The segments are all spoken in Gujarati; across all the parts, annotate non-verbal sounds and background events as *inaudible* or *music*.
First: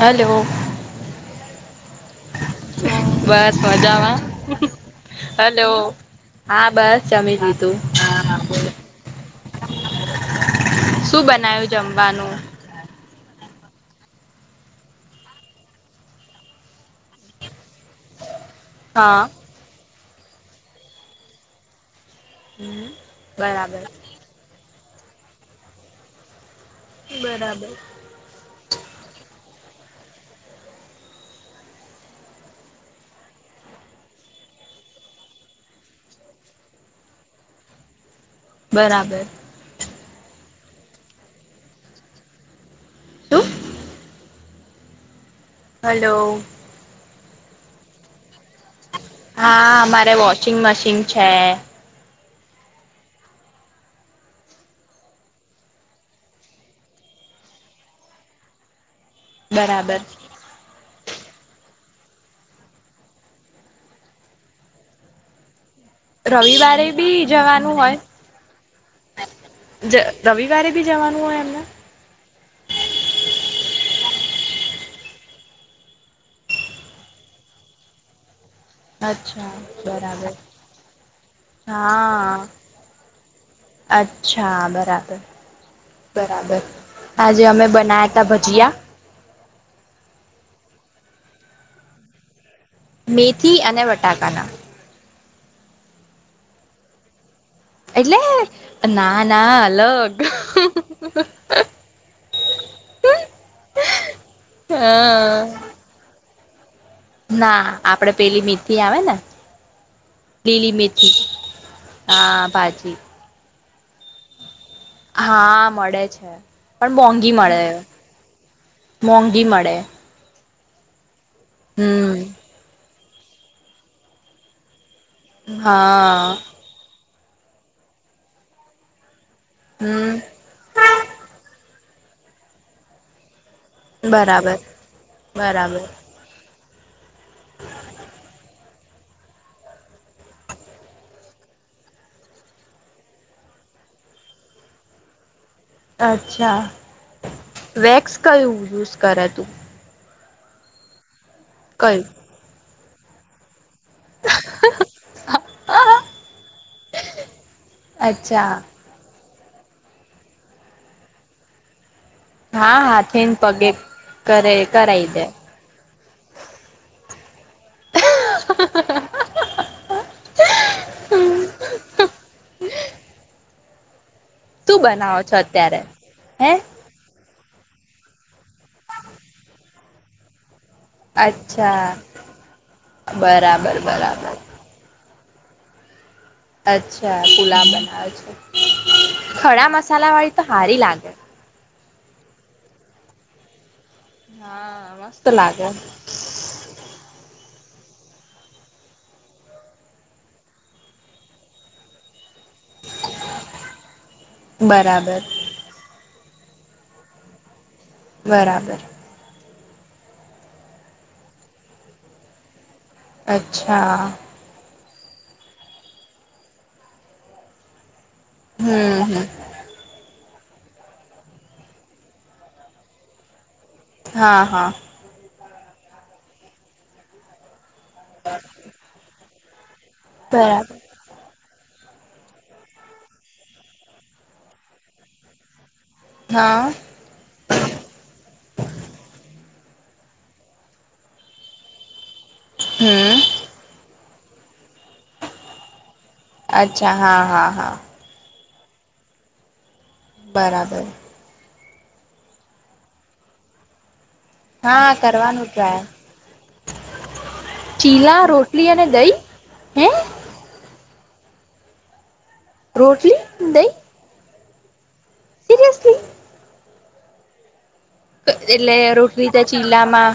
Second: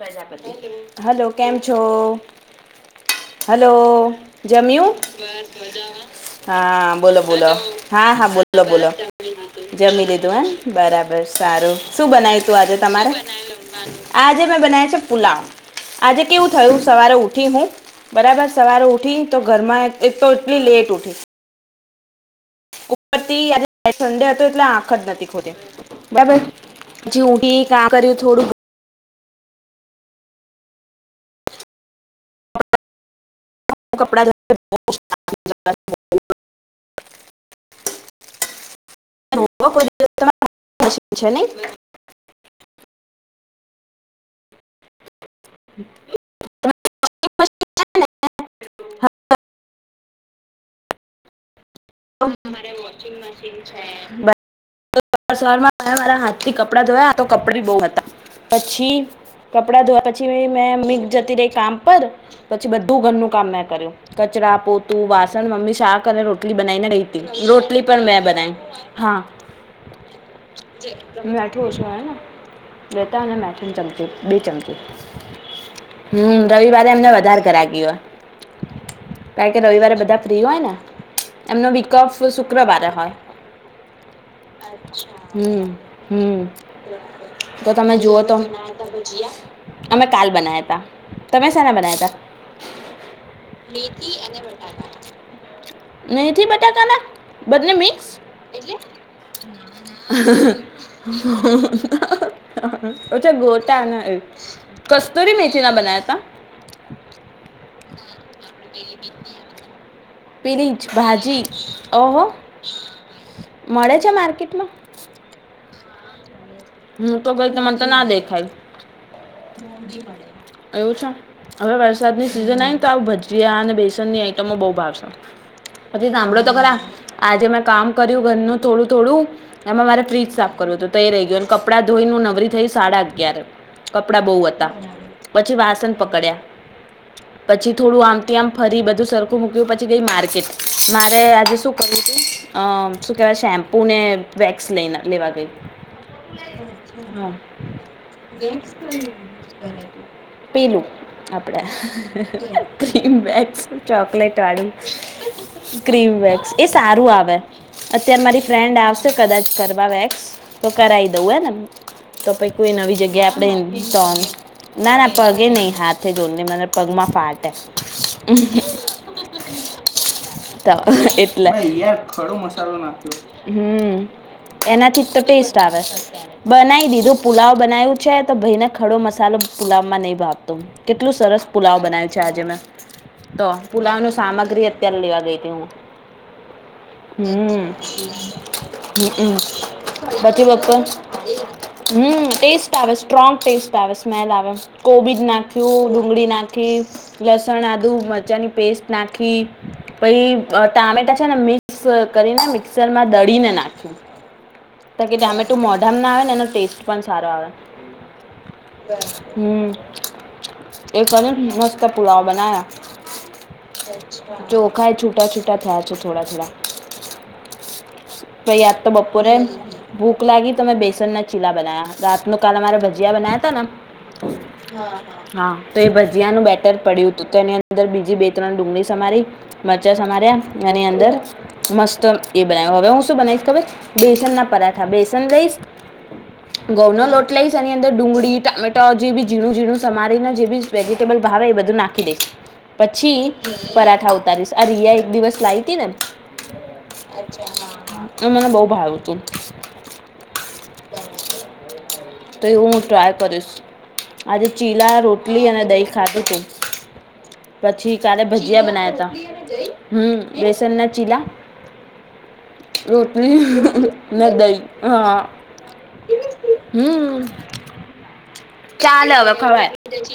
હલો હલો કેમ છો? હ. હલો જમ્યુ બસ હલો મજામાં. હા બસ બોલો જમી બોલો લીધું હા હા બોલો બોલો. જમી લીધું હમ શું બરાબર બનાયું સારું શું જમવાનું બનાય તું આજે તમારે. આજે મેં બનાવ છે પુલાવ આજે કેવું થયું સવારે ઉઠી હું. બરાબર સવારે ઉઠી હા તો ઘરમાં તો એટલી લેટ ઉઠી. ઉપરથી બરાબર આજે સંડે હતો એટલે આંખ જ નથી ખોલી બરાબર. જે ઉઠી બરાબર કામ કર્યું થોડું કપડા ધોયા. બરાબર. *unintelligible* છે ને નઈ. શું. હલો. હા અમારે વોશિંગ મશીન છે. મારે વોશિંગ મશીન છે. સવારમાં મારા હાથ થી કપડા ધોયા તો કપડા બહુ હતા પછી કપડા બરાબર ધોયા પછી મેં મિઘ જતી રહી કામ પર. પછી બધું ઘરનું કામ મે કર્યું કચરા, પોતું, વાસણ મમ્મી શાક કને રોટલી રવિવારે બનાવીને રહીતી બી જવાનું રોટલી હોય પણ મે બનાવી હા. જ રવિવારે બી જવાનું હોય એમને મેંઠું છના. બે ત અને મા આઠન ચમચી બે ચમચી. હમ રવિવારે એમને વધારે ગરાગી હોય. કાર અચ્છા કે રવિવારે બધા બરાબર ફ્રી હોય ને. એમનો વિકલ્પ શુક્રવારે હોય. હ *inaudible* અરછા હમ હમ બરાબર આજે અમે તો તમે બનાયા જુઓ તા તો ભજીયા ગયા? અમે કાલ બના્યા ત તમે શના બના્યા મેથી ત અને બટાકાના મેંથી બટાકાના બન્ને મિક્સ એટલે ના ના હાલો.. ઓછા ગોટના. કસ્તુરી હા મેથીી ના બનાયા ત. ના આપડે પેલી મીથી આવે ને. લીલી પેલી જ મેથી ભાજી ઓહો હા ભાજી. મળે છે માર્કેટમાં. હા મળે છે. પણ હું મોંઘી તો ગઈ મળે તો મને તો ના દેખાયુ. મોંઘી મળે એવું છે હવે વરસાદની હમ સિઝન આવે ને તો આવ ભજીયા અને બેસનની આઈટમો બહુ ભાવશે. પછી હા સાંભળો તો ખરા. આજે મેં કામ કર્યું ઘરનું થોડું થોડું અને મારે ફ્રીજ હમ સાફ કર્યું હત તો રે ગ્યુ. કપડા ધોઈ ન નવરી થઈ સાડા અગિયાર. કપડા બહુ બરાબર હતા પછી વાસણ પકડ્યા હ *inaudible* પછી થોડું આમથી આમ ફરી બધું સરખું મૂક્યું પછી ગઈ. માર્કેટ મારે આજે શું કરું હતું અ શું કેહેવાય શેમ્પુ ને વેક્સ લ લેવા ગય. હ અચ્છા વેક્સ કયું યુઝ કરે તું પીનું *inaudible* આપડે કયું ક્રીમ બેક્સ ચોકલેટ વાળી. ક્રીમ વગસ એ સારું આવે. અત્યારે મારી અચ્છા ફ્રેન્ડ કદાચ કરવાવેક્સ. કરાઈ દઉ એને. તો પ કોઈ હા નવી જગ્યા હાથેને આપડે પગે તો કરે ના કરાઈ ના દે પગે નહીં હાથ. દો મબ પગમા ફાટ. એટલે ખડો મસાલો નાખ હમ. શું એનાથી જ બનાવો તો છો ટેસ્ટ અત્યારે આવે હે બનાવી દીધું પુલાવ બનાવ્યું છે. તો ભાઈને ખડો મસાલો પુલાવમાં નહીં ભાતો. કેટલું સરસ અચ્છા પુલાવ બનાવ્યું છે આજે મેં. તો બરાબર પુલાવ ન બરાબર સામગ્રી ચ લેવા ગઈ હતી હું અચ્છા પુલાવ હમ બનાવે છે હમમ. ખડા મસાલા વાળી તો હારી લાગે હમસ્ટ આવે સ્ટ્ર ટસ્ટ આવે. સ્લ આવે કોડ હા મસ્ત નાખ લાગે ડુંગળી નાખી લસણ આદુ મરચાની પેસ્ટ નાખી. પછ ટામેટા છે ને મિક્સ કરીને મિક્સર માં દળીને નાખ્યું. ત કે બરાબર ટામેટું મોડર્મ ના આવે ને એનો ટેસ્ટ પણ સારો આવે. બરાબર. હમ એક મસ્ત પુલાવ બનાયા. અચ્છા. ચોખા છૂટા છૂટા થયા છે થોડા થોડા. કઈ યાદ તો હમ હમ બપોરે ભૂખ લાગી તો મેમે બેસન ના ચીલા બનાયા. રાતનું કાલ અમારા ભજીયા બનાયા તા ને હા હા હા તો એ ભજીયાનું બેટર પડ્યું હતું તો એનીંદર. અર બીજી બે ત્રણ ડુંગળી સમારી મરચાં સમાર્યા બરાબર એની અંદર મસ્ત એ બનાવ હવે હું શું બનાવીશ ખર બેસન ના પરાઠા બેસન રઈશ હા ગૌઉના લોટ એટલા એની અંદર ડુંગળી ટામેટો જે બી ઝીણું ઝીણું સરીને જે બી વેજીિટેબલ ભાવે એ બધું નાખી દઈ પછી હમ પરાઠા ઉતારીશ આ રિયા એક દિવસ લાવી હતીી ને અચ્છા હા હા હા એ મને બહ ભાવું તું બરાબર તેૈ ઉંટ આય પરદેશ આજે હા ચીલા કરવાનું રોટલી અને ટ્રાય દહીં ખાતું છેું પછી કાલે ચીલા ભજીયા રોટલી અને બનાયા દહીં ત હે હમ બેસન ના ચીલા રોટલી રોટની દહીં નદઈ હા સિરિયસલી હમ એટલે ચાલ રોટલી હવે તો ખાવા ચીલામાં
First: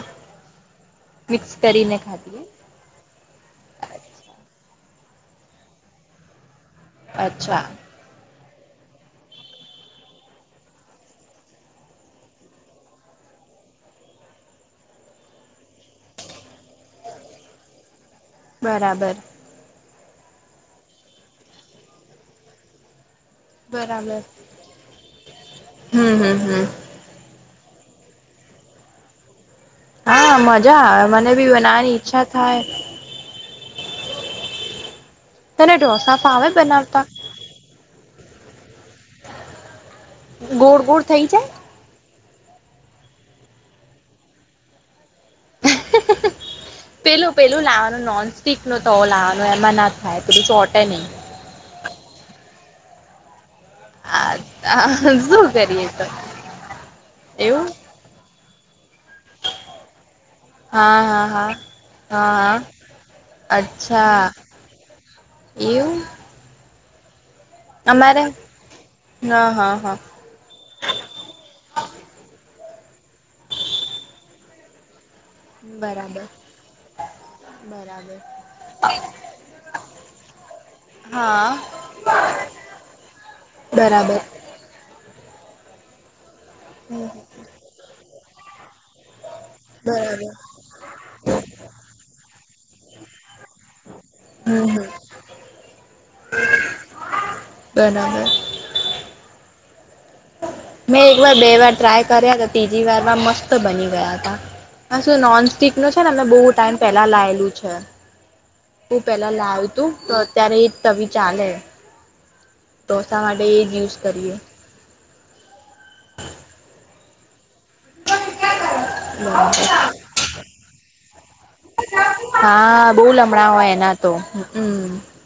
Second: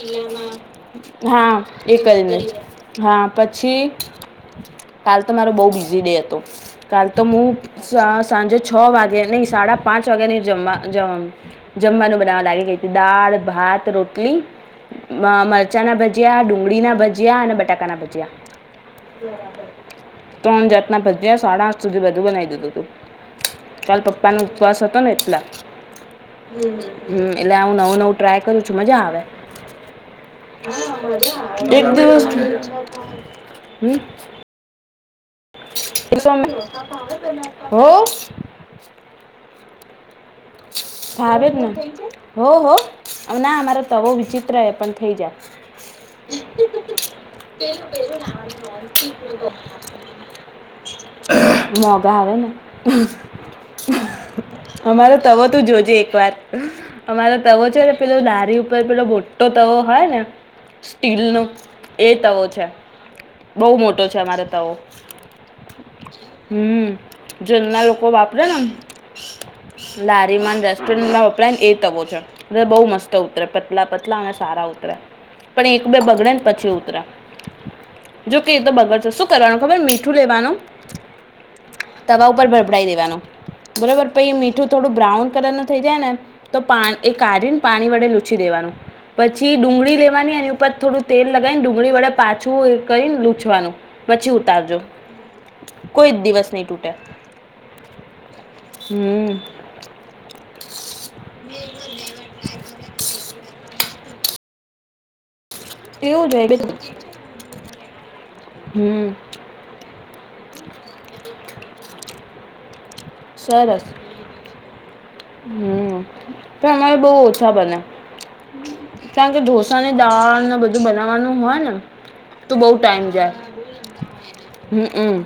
મિક્સ હા કરીને એક જ ખાધી મિનિટ હા પછી કાલ તો મારો બહુ બિઝી ડે હતો. કાલ તો હું અચ્છા સાંજે છ વાગે નહી સાડા પાંચ વાગ્યા ની જમવા જવાનું જમવાનું બનાવવા લાગી ગય હતી દાળ ભાત રોટલી મરચાં ના ભજીયા ડુંગળી ના ભજીયા અને બટાકા ના ભજીયા બરાબર ત્રણ જાતના ભજ્યા સાડા આઠ સુધી બધું બનાવી દીધું તું ચાલ બરાબર પપ્પા નો ઉપવાસ હતો ને એટલા હમ હમ હમ હમ એટલે હું નવું નવું ટ્રાય કરું છું મજા આવે હા મજા આવે મને બી એક બનાવવાની ઈચ્છા દિવસ થાય હમ તને ઢોસા ફાવે વાી બનાવતા હો *inaudible* ગોળ થઈ જાય ભાવને હો હો ના અમારે તો બ વિચિત્ર પણ થઈ જાય પેલું પેલું લાવાનું નોન સિક નું તો લાવાનું એમાં હા પછી ચોટે નહી. મોગા આવેને. અમારો તવો શું તું કરીએ જોજે તો એક વાર અમારો તવો એવું છે ને પેલો લારી ઉપર પેલો મોટો તવો હોય ને હા સ્ટીલ હા નો હા એ હા તવો હા છે બહું મોટો છે અચ્છા અમારો તવો. એવું. હમ્મ જલના લોકો અમારે વાપરે ને એમ હા હા હા લા રીમા અને રેસ્ટોરેન્ટમાં વપરાય ને એ તવો છે. એ બહુ મસ્ત ઉતરે પતલા પતલા અને સારા ઉતરે પણ એક બે બરાબર બગડે ને પછી ઉતરે. બરાબર જોકે એ તો બગર સે શું કરવાનું ખબર મીઠું લેવાનું હા તવા ઉપર ભરભડાઈ દેવાનું બરોબર બરાબર પછી મીઠું થોડું બ્રાઉન કલર નું થઈ જાય ને તો પા હમ એ કાઢીને પાણી વડે લૂછી દેવાનું પછી ડુંગળી બરાબર લેવાની એની ઉપર થોડું તેલ લગાવી ને ડુંગળી વડે પાછું એ કરીને લૂછવાનું પછી હમ ઉતારજો હમ કોઈ દિવસ નહી તૂટેએ બરાબર. હમ્મ. મેં એકવાર બે વાર ટ્રાય કર્યા તો ત્રીજી વારમાં મસ્ત બની ગયા હતા હ શું નોન્સ સ્ટીક નું છે ને અને એવું જ બહુ હોય ટાઈમ પેલા લાયેલું છે. *unintelligible* હમ પેલા લાયું તું તો અત્યારે એ જ તવી ચાલે હે. ઢોસા માટે એ જ યુઝ કરીએ. હમ્મ પણ અમાર બહુ ઓછા બને. કારણ કે ઢોસા ને દાળ ને બધું બનાવવાનું હોય ને તો હા ટાઈમ બહુ જાય લમણા હોય એના તો હમ્મ. હમ હમ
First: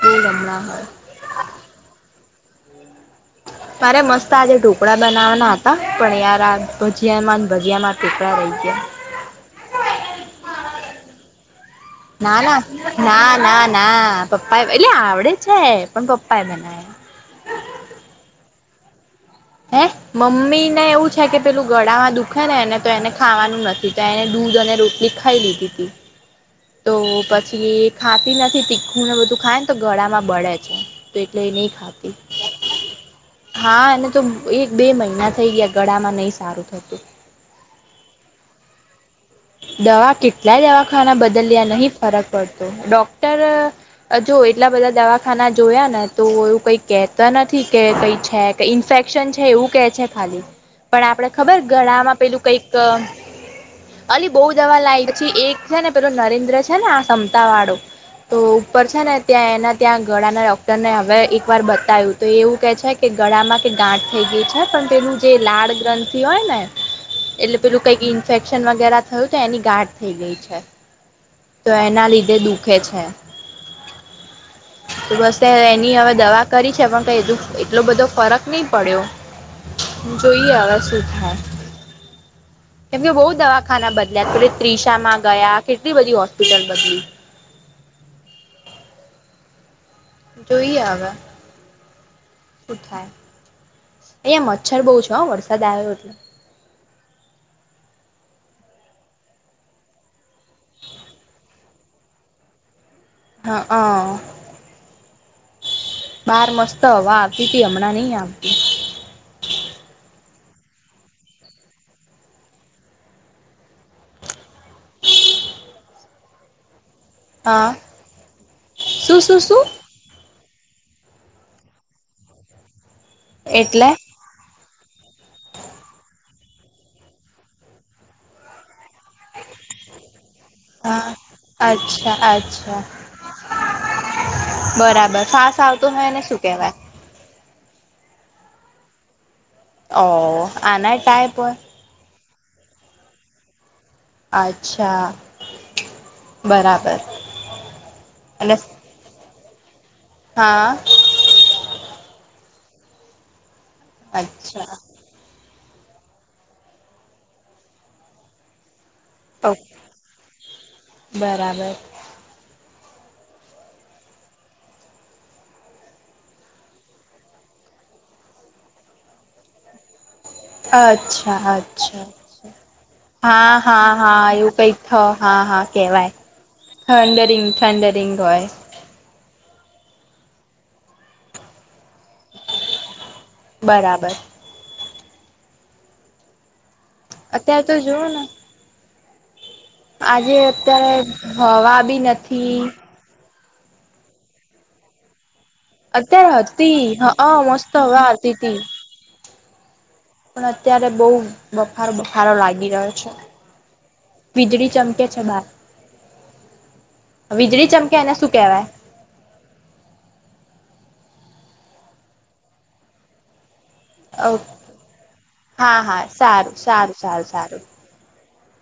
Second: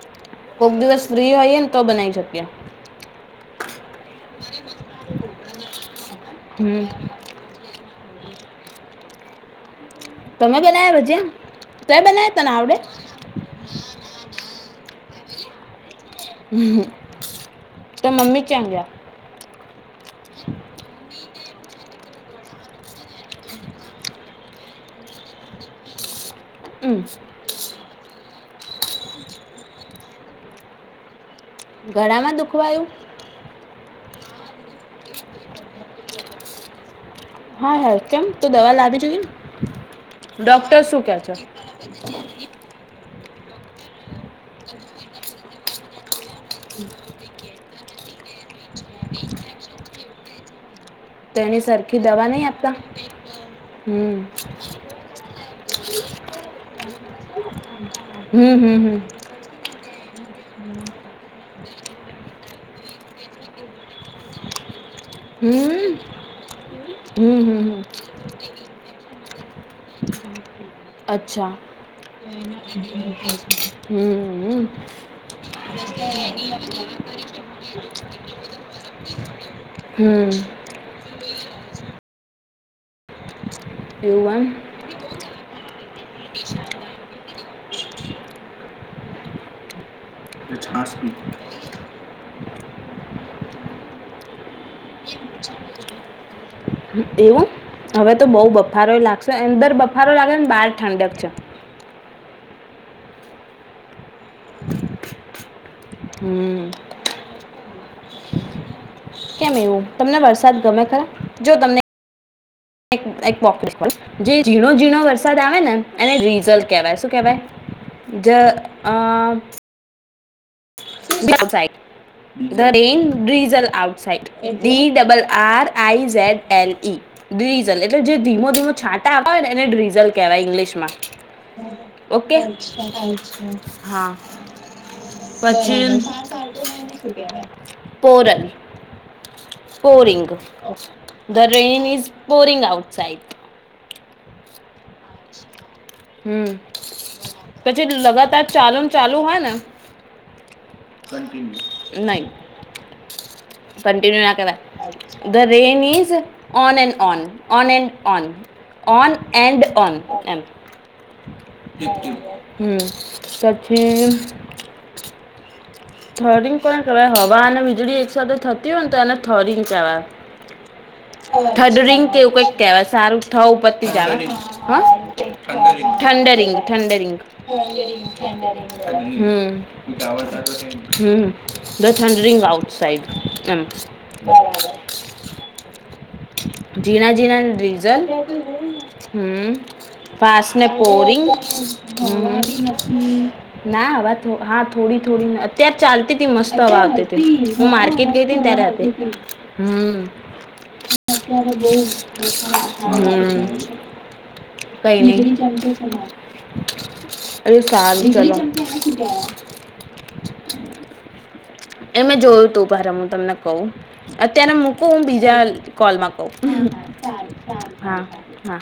બહુ લમણાં કોઈક હોય. દિવસ ફ્રી હોઈએ ને તો બનાઈ શકીએ. મારે મસ્ત આજે ઢોકળા બનાવવાના હતા, પણ યાર આ હમ ભજીયામાંન ભજીયામાં *inaudible* રઈ ગયા. તમે બનાયવા ભજીયા તે બનાવ્યા તને આવડે ના-ના-ના-ના-ના, પપ્પાએ, એટલે આવડે છે પણ પપ્પાએ બનાયા. તો મમ્મી ચ્યા ગ્યા? હે? મમ્મી ને એવું છે કે પેલું ગળામાં દુખે ને એને, તો એને ખાવાનું નથી, તો એને દૂધ અને રોટલી ખ ખાઈ લીધી તી. તો હમ પછી ખાતી નથી, તીખું ને બધું ખાય ને તો ગળામાં બળે છે. તો એટલે એ નહીં ખાતી. ગળામાં દુખવાયું હા એને તો એક બે મહિના થઈ ગયા, ગળામાં નહી સારું થતું. હાય-હાય કેમ? તો દવા લાવી જોઈએ ને. દવા કેટલાય દવાખાના બદલ્યા નહીં ફરક પડતો. ડોક્ટર જો એટલા બધા દવાખાના જોયા ને તો એવું કંઈ કહેતા નથી કે કંઈ છે, ઇન્ફેક્શન છે એવું કે છે ખાલી. પણ આપણે ખબર તેની સરખી ગળામાં દવા પેલું નહીં કંઈક આપતા હમ અલી બહુ દવા લાઈ, પછી એક છે ને પેલો નરેન્દ્ર છે ને આ સમતાં વાળો તો હમ ઉપર હમ છે ને ત્યાં એના ત્યાં ગળાના ડોક્ટરને હવે એકવાર બતાયું, તો એવું કહે છે કે ગળામાં કે ગાંઠ થઈ ગઈ છે. પણ તેનું જે હમ લાળ હમ ગ્રંથિ હોય ને હમ એટલે હમ પેલું હમ કંઈક ઇન્ફેક્શન વગેરા થયું તો એની ગાંઠ થઈ ગઈ છે. અચ્છા, તો એના લીધે દુખે છે હમ્મ-હમ્મ. તો બસ હવે એની હવે દવા કરી છે, પણ કાઈ હજું એટલો બધો ફર રક નહીં પડ્યો. હમ જોઈએ હવે શું થાય. કેમ કે બઉ દવાખાના બદલ્યા, એવું પેલી ત્રીશામાં ગયા, કેટલી બધી હોસ્પિટલ બદલી. જોઈએ હવે. શું થાય. અહીંયા મચ્છર બહુ છે હો વરસાદ આયો એટલે. એવું? હવે તો બઉ બફારોય લાગશે, અંદર બફારો લાગે ને બહાર ઠંડક છે. અહં. બાર હમ મસ્ત હવા આવ પીતી હમણાં નહીં આવતી. કેમ એવું? તમને વરસાદ ગમે ખરા? જો તમને *unintelligible* જે ઝીણો-ઝીણો વરસાદ આવે ને એને રીઝલ કહેવાય. શું હા કહેવાય? જ શું અહ શું શું *unintelligible* ધર ઈન રિઝલ એટલે outside. D double R I Z L E drizzle, એટલે જે ધીમો-ધીમો છાટ *inaudible* હોય ને એને ડ્રીઝલ કહેવાય ઇંગ્લિશમાં. હા અચ્છા ઓકે? અચ્છા હા. બરાબર. ફાસ્ટ પછી આવતો હોય એને શું કહેવાય? *inaudible* પોરલ, પોરિંગ. ઓ ઓફ આના ટાઈપ ધ હોય rainy is pouring outside. અચ્છા. હમ્મ. બરાબર પછી લગાતાર અને ચાલુન ચાલુ હોય ને હા. નહી કન્ટિન્યુ ના કેવાય. અચ્છા the rain is on and on, on and on, on and okay on. એમ. બરાબર હમ્મ. પછી થરિંગ કોને કહેવાય, હવા અને વીજળી એક સાથે થતી હોય ને તો એને થરીંગ કહેવાય. અચ્છા થડરિંગ અચ્છા કેવું કઈક કેવા સારું થ હા હા પતી જ આવે. હા એવું હ કઈક થ હા હા કેવાય thundering thundering thundering thundering હોય હમ હમ. ધ થંડરિંગ આઉટસાઈડ એમ. બરાબર ઝીણા ઝીણા અત્યારે તો જોવ ડ્રીઝલ ને હમ. આજે પાસને અત્યારે પોરી હવા બી હ. નથી હ ના હવે હા થોડી થોડી, ત્યારે ચાલતી હતી અત્યારે મસ્ત હ વા આવતી હું મસ્ત હવા માર્કેટ આવતી ગેતી ને હતી ત્યારે હમ પણ અત્યારે બહુ બફારો અત્યારે બફારો લાગી રહ્યો છે હમ વીજળી કઈ ચમકે છે નઈ બાર એ વીજળી ચમકે સારૂ એને શું કેહેવાય ચલો. એ મે જોયું તું ભારે હું તમને કહું અત્યારે મૂકું હું બીજા હા હા કોલમાં ક સારું સારું સારું સારું હા હા